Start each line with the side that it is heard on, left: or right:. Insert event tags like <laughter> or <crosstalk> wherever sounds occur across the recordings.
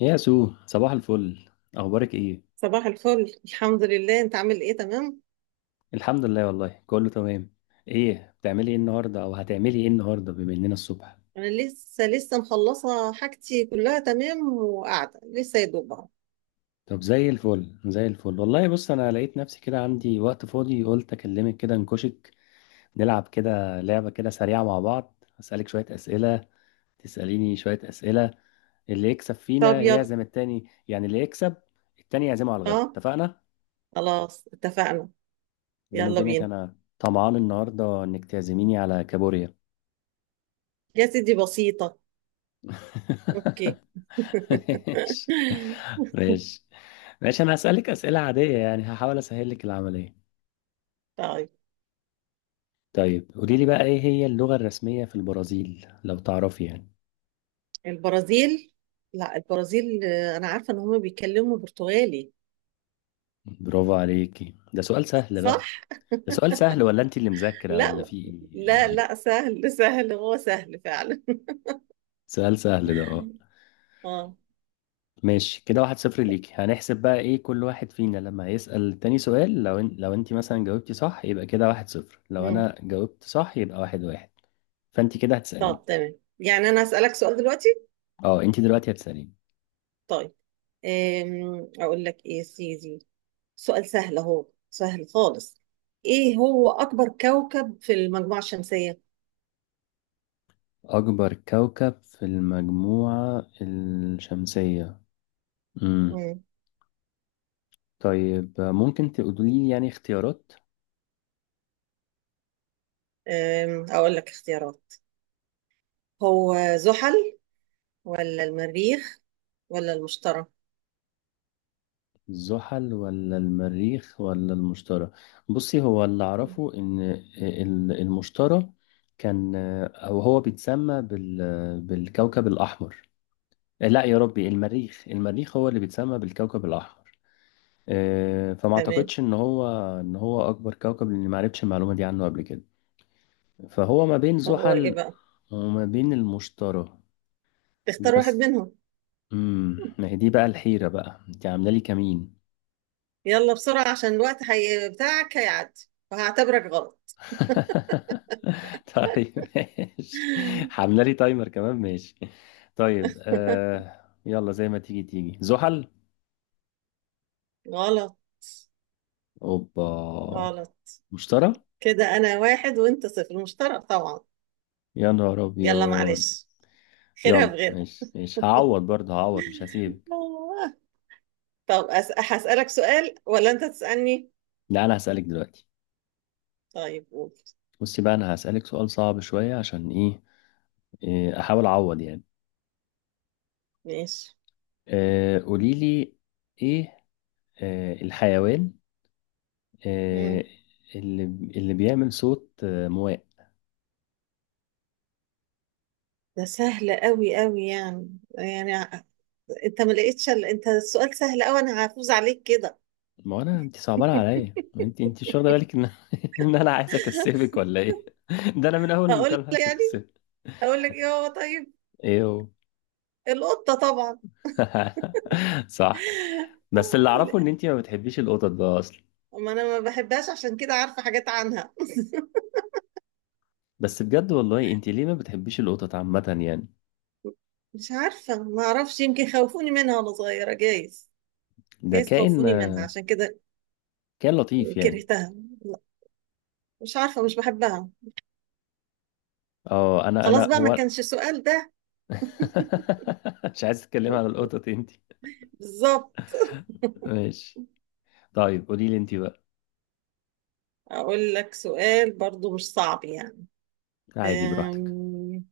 left: يا سو، صباح الفل. اخبارك ايه؟
right: صباح الفل، الحمد لله، انت عامل ايه؟ تمام.
left: الحمد لله، والله كله تمام. ايه بتعملي ايه النهارده، او هتعملي ايه النهارده بما اننا الصبح؟
right: انا لسه مخلصه حاجتي كلها تمام، وقاعده لسه يا دوب اهو.
left: طب زي الفل زي الفل. والله بص، انا لقيت نفسي كده عندي وقت فاضي، قلت اكلمك كده نكشك، نلعب كده لعبه كده سريعه مع بعض. اسالك شويه اسئله، تساليني شويه اسئله، اللي يكسب
right: طب
left: فينا
right: يلا.
left: يعزم التاني، يعني اللي يكسب التاني يعزمه على الغدا،
right: اه،
left: اتفقنا؟
right: خلاص اتفقنا.
left: بيني
right: يلا
left: وبينك
right: بينا
left: انا طمعان النهارده انك تعزميني على كابوريا.
right: يا سيدي، بسيطه.
left: <laughs>
right: اوكي.
left: ماشي،
right: <laughs>
left: ماشي، ماشي. انا هسألك أسئلة عادية، يعني هحاول اسهل لك العملية.
right: طيب.
left: طيب، قولي لي بقى ايه هي اللغة الرسمية في البرازيل، لو تعرفي يعني.
right: البرازيل. لا، البرازيل، انا عارفه ان هم بيتكلموا برتغالي.
left: برافو عليكي، ده سؤال سهل
right: صح.
left: بقى. ده سؤال سهل، ولا انت اللي مذاكرة، ولا
right: لا،
left: في ايه ولا
right: لا،
left: ايه؟
right: لا، سهل سهل، هو سهل فعلا.
left: سؤال سهل ده، اه.
right: <laughs> اه.
left: ماشي، كده واحد صفر ليكي. هنحسب بقى ايه، كل واحد فينا لما يسأل تاني سؤال، لو انت مثلا جاوبتي صح يبقى كده واحد صفر، لو
right: مم.
left: انا جاوبت صح يبقى واحد واحد. فانت كده هتسأليني.
right: طب تمام، يعني انا اسالك سؤال دلوقتي؟
left: اه، انت دلوقتي هتسأليني.
right: طيب. اقول لك ايه يا سيدي؟ سؤال سهل اهو، سهل خالص. ايه هو اكبر كوكب في المجموعة الشمسية؟
left: أكبر كوكب في المجموعة الشمسية. مم.
right: مم.
left: طيب، ممكن تقولي يعني اختيارات؟
right: اقول لك اختيارات. هو زحل ولا المريخ ولا المشتري؟
left: الزحل ولا المريخ ولا المشتري؟ بصي، هو اللي
right: مم.
left: أعرفه إن المشتري كان، أو هو بيتسمى بالكوكب الأحمر. لا يا ربي، المريخ، المريخ هو اللي بيتسمى بالكوكب الأحمر. فما
right: تمام.
left: اعتقدش ان هو، ان هو اكبر كوكب، لاني ما عرفتش المعلومه دي عنه قبل كده. فهو ما بين
right: طب هو ايه
left: زحل
right: بقى؟
left: وما بين المشترى
right: اختار واحد
left: بس.
right: منهم.
left: ما هي دي بقى الحيرة، بقى انت عاملة لي كمين.
right: يلا بسرعة عشان الوقت هي بتاعك هيعدي، وهعتبرك غلط.
left: <laughs> طيب ماشي، عاملة لي تايمر كمان، ماشي. طيب
right: <laughs>
left: آه، يلا زي ما تيجي تيجي، زحل.
right: غلط.
left: اوبا.
right: غلط.
left: مشترى.
right: كده انا واحد وانت صفر، المشترك طبعا.
left: يا نهار
right: يلا
left: ابيض.
right: معلش، خيرها
left: يلا
right: بغيرها.
left: ماشي ماشي، هعوض برضه، هعوض مش هسيبك.
right: <laughs> طب هسألك سؤال ولا أنت تسألني؟
left: لا، انا هسألك دلوقتي.
right: طيب قول.
left: بصي بقى، انا هسألك سؤال صعب شوية، عشان ايه, إيه، احاول اعوض يعني.
right: ماشي.
left: آه قولي لي، ايه الحيوان،
right: مم.
left: آه، اللي بيعمل صوت، مواء.
right: ده سهل قوي قوي يعني أنت ما لقيتش أنت السؤال سهل قوي، أنا هفوز عليك كده.
left: ما انا انت صعبانه عليا،
right: <laughs>
left: ما انت مش واخده بالك ان <laughs> ان انا عايز اكسبك ولا ايه؟ ده انا من اول
right: هقول
left: المكالمه
right: لك
left: عايز
right: يعني،
left: اكسبك.
right: هقول لك إيه هو؟ طيب.
left: ايه هو؟
right: القطة طبعا.
left: <laughs> صح. بس اللي اعرفه ان انت ما بتحبيش القطط بقى اصلا.
right: <laughs> ما أنا ما بحبهاش، عشان كده عارفة حاجات عنها.
left: بس بجد والله، انت ليه ما بتحبيش القطط عامه يعني؟
right: <laughs> مش عارفة، ما أعرفش، يمكن خوفوني منها وأنا صغيرة، جايز.
left: ده
right: جايز
left: كائن،
right: خوفوني منها عشان كده
left: كائن لطيف يعني.
right: كرهتها. لا. مش عارفة، مش بحبها.
left: اه، انا
right: خلاص
left: انا
right: بقى، ما
left: هو
right: كانش السؤال ده.
left: <laughs> مش عايز اتكلم عن القطط، انت.
right: بالظبط.
left: ماشي. طيب قولي لي انت بقى.
right: أقول لك سؤال برضو مش صعب يعني.
left: عادي، براحتك.
right: أم...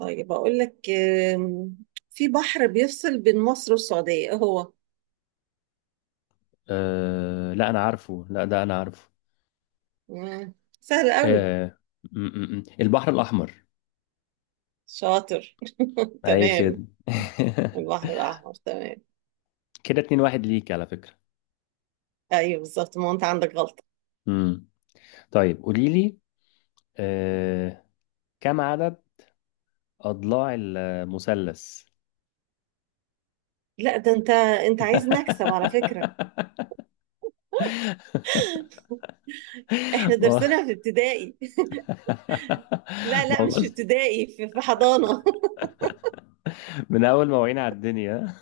right: طيب أقول لك في بحر بيفصل بين مصر والسعودية، إيه هو؟
left: أه لا، انا عارفه، لا ده انا عارفه.
right: مم، سهل قوي.
left: أه. م -م -م. البحر الاحمر.
right: شاطر. <laughs>
left: اي
right: تمام.
left: خد.
right: البحر الأحمر، تمام.
left: <laughs> كده اتنين واحد ليك على فكرة.
right: أيوه بالظبط، ما هو أنت عندك غلطة.
left: امم. طيب قولي لي. أه، كم عدد اضلاع المثلث؟
right: لا ده أنت عايز نكسب على فكرة.
left: <laughs>
right: إحنا
left: ما
right: درسنا في ابتدائي. <laughs> لا
left: ما
right: لا،
left: هو
right: مش في
left: بص،
right: ابتدائي، في حضانة.
left: من اول ما وعينا على الدنيا.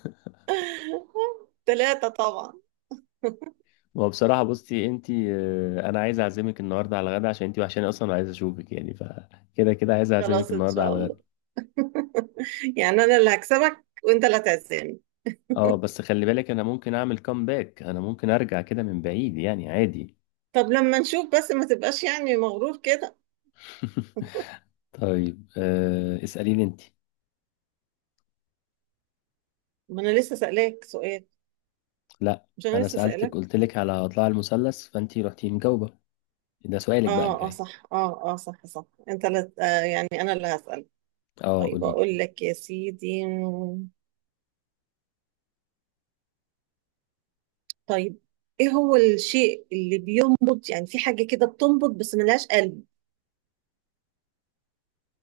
right: <laughs> ثلاثة طبعا.
left: ما هو بصراحة، بصي انت، انا عايز اعزمك النهارده على الغدا، عشان انت وحشاني اصلا وعايز اشوفك يعني. فكده كده عايز اعزمك
right: خلاص إن
left: النهارده
right: شاء
left: على
right: الله.
left: الغدا.
right: <laughs> يعني أنا اللي هكسبك وأنت اللي هتعزمني.
left: اه بس خلي بالك، انا ممكن اعمل كومباك، انا ممكن ارجع كده من بعيد يعني عادي.
right: طب لما نشوف، بس ما تبقاش يعني مغرور كده.
left: <laughs> طيب آه، اسأليني انت.
right: ما انا لسه سألاك سؤال.
left: لا،
right: مش انا
left: انا
right: لسه
left: سألتك،
right: سألاك.
left: قلت لك على اضلاع المثلث فانت رحتي مجاوبة. ده سؤالك بقى
right: اه اه
left: الجاي.
right: صح اه اه صح صح انت لا يعني انا اللي هسأل.
left: اه
right: طيب
left: قولي لي.
right: اقول لك يا سيدي. طيب. ايه هو الشيء اللي بينبض، يعني في حاجة كده بتنبض بس ملهاش قلب؟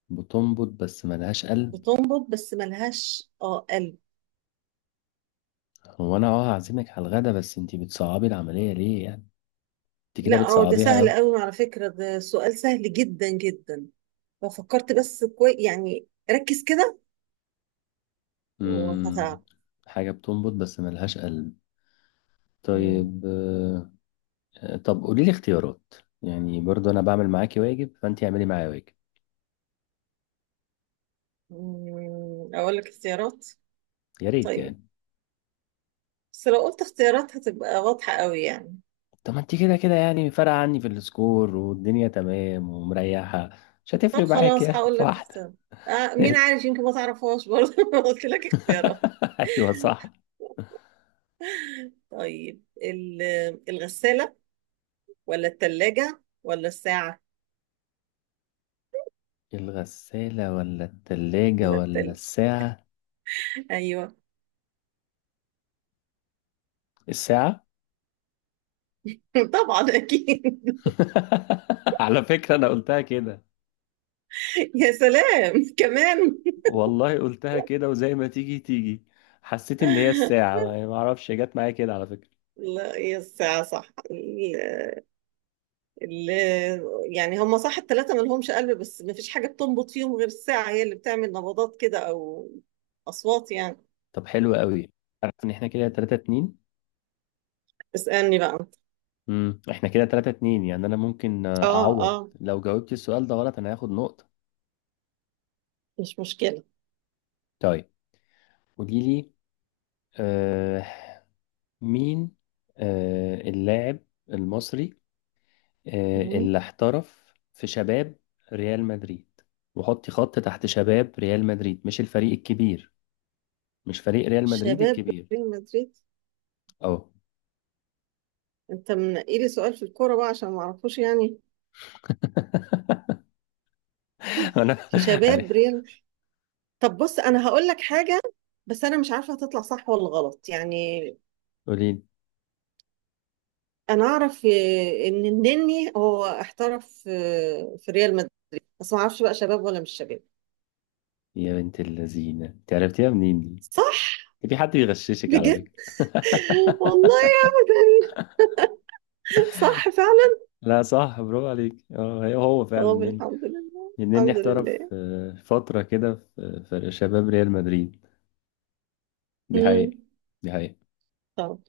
left: بتنبض بس ملهاش قلب.
right: بتنبض بس ملهاش قلب.
left: هو انا اه هعزمك على الغدا، بس انت بتصعبي العملية ليه يعني؟ انت كده
right: لا اه، ده
left: بتصعبيها
right: سهل
left: قوي.
right: قوي على فكرة، ده سؤال سهل جدا جدا. لو فكرت بس كويس يعني، ركز كده. وهتعرف.
left: امم. حاجة بتنبض بس ملهاش قلب.
right: مم.
left: طيب. آه طب قولي لي اختيارات، يعني برضو انا بعمل معاكي واجب فانت اعملي معايا واجب.
right: أقول لك اختيارات.
left: يا ريت
right: طيب.
left: يعني.
right: بس لو قلت اختيارات هتبقى واضحة قوي يعني.
left: طب ما انت كده كده يعني فارقة عني في السكور والدنيا تمام ومريحة، مش
right: طب
left: هتفرق معاك
right: خلاص،
left: يعني
right: هقول
left: في
right: لك
left: واحدة.
right: اختيارات. مين
left: ماشي.
right: عارف يمكن ما تعرفهاش برضه. <laughs> لو قلت لك اختيارات.
left: <laughs> ايوه صح.
right: طيب الغسالة ولا التلاجة ولا الساعة؟
left: الغسالة ولا التلاجة
right: ولا
left: ولا
right: التل
left: الساعة؟
right: أيوة.
left: الساعة.
right: <laughs> طبعا أكيد.
left: <laughs> على فكرة أنا قلتها كده،
right: <laughs> يا سلام كمان. <laughs>
left: والله قلتها كده وزي ما تيجي تيجي. حسيت إن هي الساعة يعني، ما أعرفش جت معايا كده على فكرة.
right: لا هي الساعة، صح. يعني هم صح الثلاثة ما لهمش قلب، بس ما فيش حاجة بتنبض فيهم غير الساعة، هي اللي بتعمل نبضات كده أو أصوات يعني.
left: طب حلو قوي. عارف إن إحنا كده 3 2.
right: اسألني بقى أنت.
left: امم، احنا كده 3 2، يعني انا ممكن
right: آه،
left: اعوض.
right: آه.
left: لو جاوبت السؤال ده غلط انا هاخد نقطة.
right: مش مشكلة.
left: طيب قولي لي، آه، مين، آه اللاعب المصري، آه
right: مم.
left: اللي احترف في شباب ريال مدريد، وحطي خط تحت شباب ريال مدريد، مش الفريق الكبير، مش فريق ريال مدريد
right: شباب
left: الكبير.
right: ريال مدريد.
left: اه.
right: أنت منقي لي سؤال في الكورة بقى، عشان ما أعرفوش يعني.
left: <laughs> انا
right: في
left: عارف.
right: شباب ريال. طب بص، أنا هقول لك حاجة. بس أنا مش عارفة هتطلع صح ولا غلط يعني.
left: قولي لي.
right: أنا أعرف إن النني هو احترف في ريال مدريد. بس ما أعرفش بقى شباب ولا مش شباب.
left: يا بنت اللذينة، انت عرفتيها منين دي؟
right: صح.
left: في حد بيغششك على
right: بجد.
left: فكرة.
right: والله.
left: <laughs>
right: ابدا. صح فعلا.
left: لا صح، برافو عليك، اه، هي هو فعلا
right: اه،
left: النني.
right: الحمد لله،
left: النني
right: الحمد
left: احترف،
right: لله.
left: فترة كده في شباب ريال مدريد. دي
right: امم.
left: حقيقة، دي حقيقة.
right: طب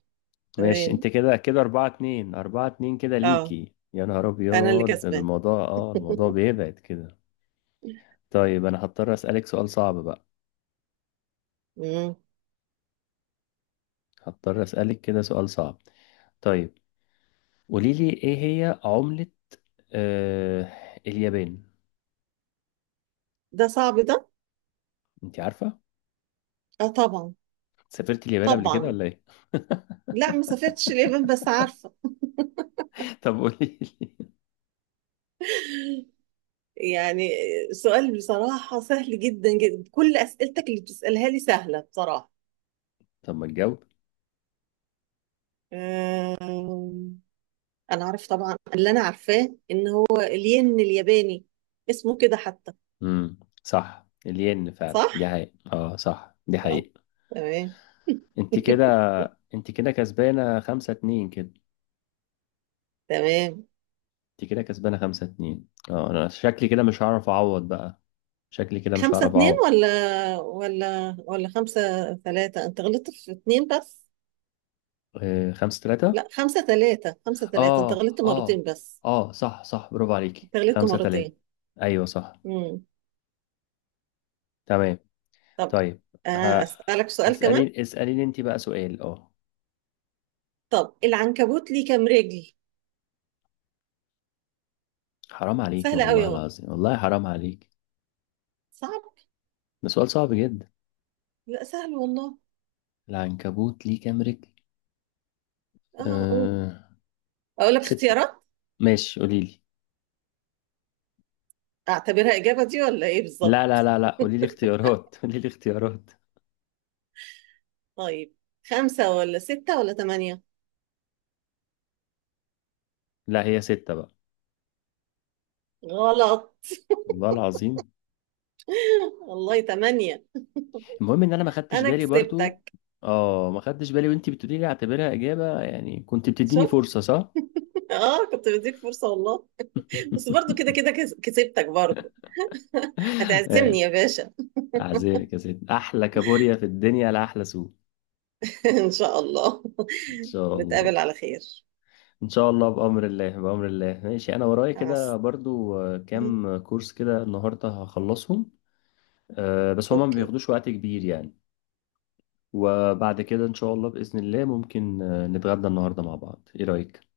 left: ماشي،
right: تمام.
left: انت كده كده أربعة اتنين، أربعة اتنين كده
right: اه
left: ليكي، يا نهار
right: انا اللي
left: أبيض. ده
right: كسبان.
left: الموضوع، اه الموضوع
right: <laughs>
left: بيبعد كده. طيب أنا هضطر أسألك سؤال صعب بقى،
right: امم.
left: هضطر أسألك كده سؤال صعب. طيب، قولي لي ايه هي عملة، آه، اليابان؟
right: ده صعب ده.
left: انت عارفة؟
right: اه طبعا.
left: سافرت اليابان قبل كده
right: طبعا.
left: ولا ايه؟
right: لا ما سافرتش اليابان بس عارفه.
left: <laughs> طب قولي لي.
right: يعني سؤال بصراحه سهل جدا جدا، كل اسئلتك اللي بتسالها لي سهله بصراحه.
left: طب ما تجاوب.
right: أمم، انا عارف طبعا، اللي انا عارفاه ان هو الين الياباني، اسمه كده حتى.
left: امم، صح، الين
right: صح.
left: فعلا، دي حقيقة. اه صح، دي
right: اه.
left: حقيقة.
right: تمام.
left: انت كده،
right: <laughs>
left: انت كده كسبانة خمسة اتنين كده.
right: تمام.
left: انت كده كسبانة خمسة اتنين. اه انا شكلي كده مش هعرف اعوض بقى، شكلي كده مش
right: خمسة
left: هعرف
right: اتنين
left: اعوض.
right: ولا 5-3، انت غلطت في اتنين بس.
left: اه خمسة تلاتة.
right: لا، 5-3، 5-3، انت
left: اه
right: غلطت مرتين
left: اه،
right: بس.
left: اه صح صح، برافو عليكي،
right: انت غلطت
left: خمسة تلاتة.
right: مرتين.
left: ايوه صح.
right: امم.
left: تمام.
right: طب.
left: طيب. ها؟
right: اسألك سؤال كمان.
left: اسأليني انت بقى سؤال، اه.
right: طب العنكبوت ليه كام رجل؟
left: حرام عليكي
right: سهلة قوي
left: والله
right: اهو.
left: العظيم، والله حرام عليكي.
right: صعب.
left: ده سؤال صعب جدا.
right: لا سهل والله.
left: العنكبوت ليه كام رجل؟
right: اه، اقول.
left: أه...
right: اقول لك
left: ست.
right: اختيارات.
left: ماشي، قولي لي.
right: اعتبرها اجابة دي ولا ايه
left: لا لا
right: بالظبط؟
left: لا لا، قولي لي اختيارات، <laughs> قولي لي اختيارات.
right: طيب، خمسة ولا ستة ولا تمانية؟
left: لا، هي ستة بقى.
right: غلط.
left: والله العظيم.
right: <laughs> والله تمانية.
left: المهم ان انا ما خدتش
right: انا
left: بالي برضو.
right: كسبتك.
left: اه ما خدتش بالي، وانت بتقولي لي اعتبرها اجابة يعني، كنت بتديني
right: شفت.
left: فرصة، صح؟
right: اه كنت بديك فرصة والله. بس برضو كده
left: <laughs>
right: كده كسبتك برضو. <laughs> هتعزمني يا
left: ماشي.
right: باشا.
left: اعزائك يا ست احلى كابوريا في الدنيا لاحلى سوق.
right: <laughs> ان شاء الله.
left: ان شاء
right: <laughs> نتقابل
left: الله.
right: على خير.
left: ان شاء الله بامر الله، بامر الله. ماشي، انا ورايا
right: مع
left: كده
right: الس-
left: برضو
right: أمم،
left: كام كورس كده النهارده هخلصهم. بس هما ما
right: اوكي.
left: بياخدوش وقت كبير يعني. وبعد كده ان شاء الله باذن الله ممكن، نتغدى النهارده مع بعض، ايه رايك؟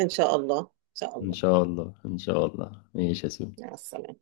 right: ان شاء الله، ان شاء
left: ان
right: الله.
left: شاء الله، ان شاء الله. ماشي يا سو.
right: مع السلامة.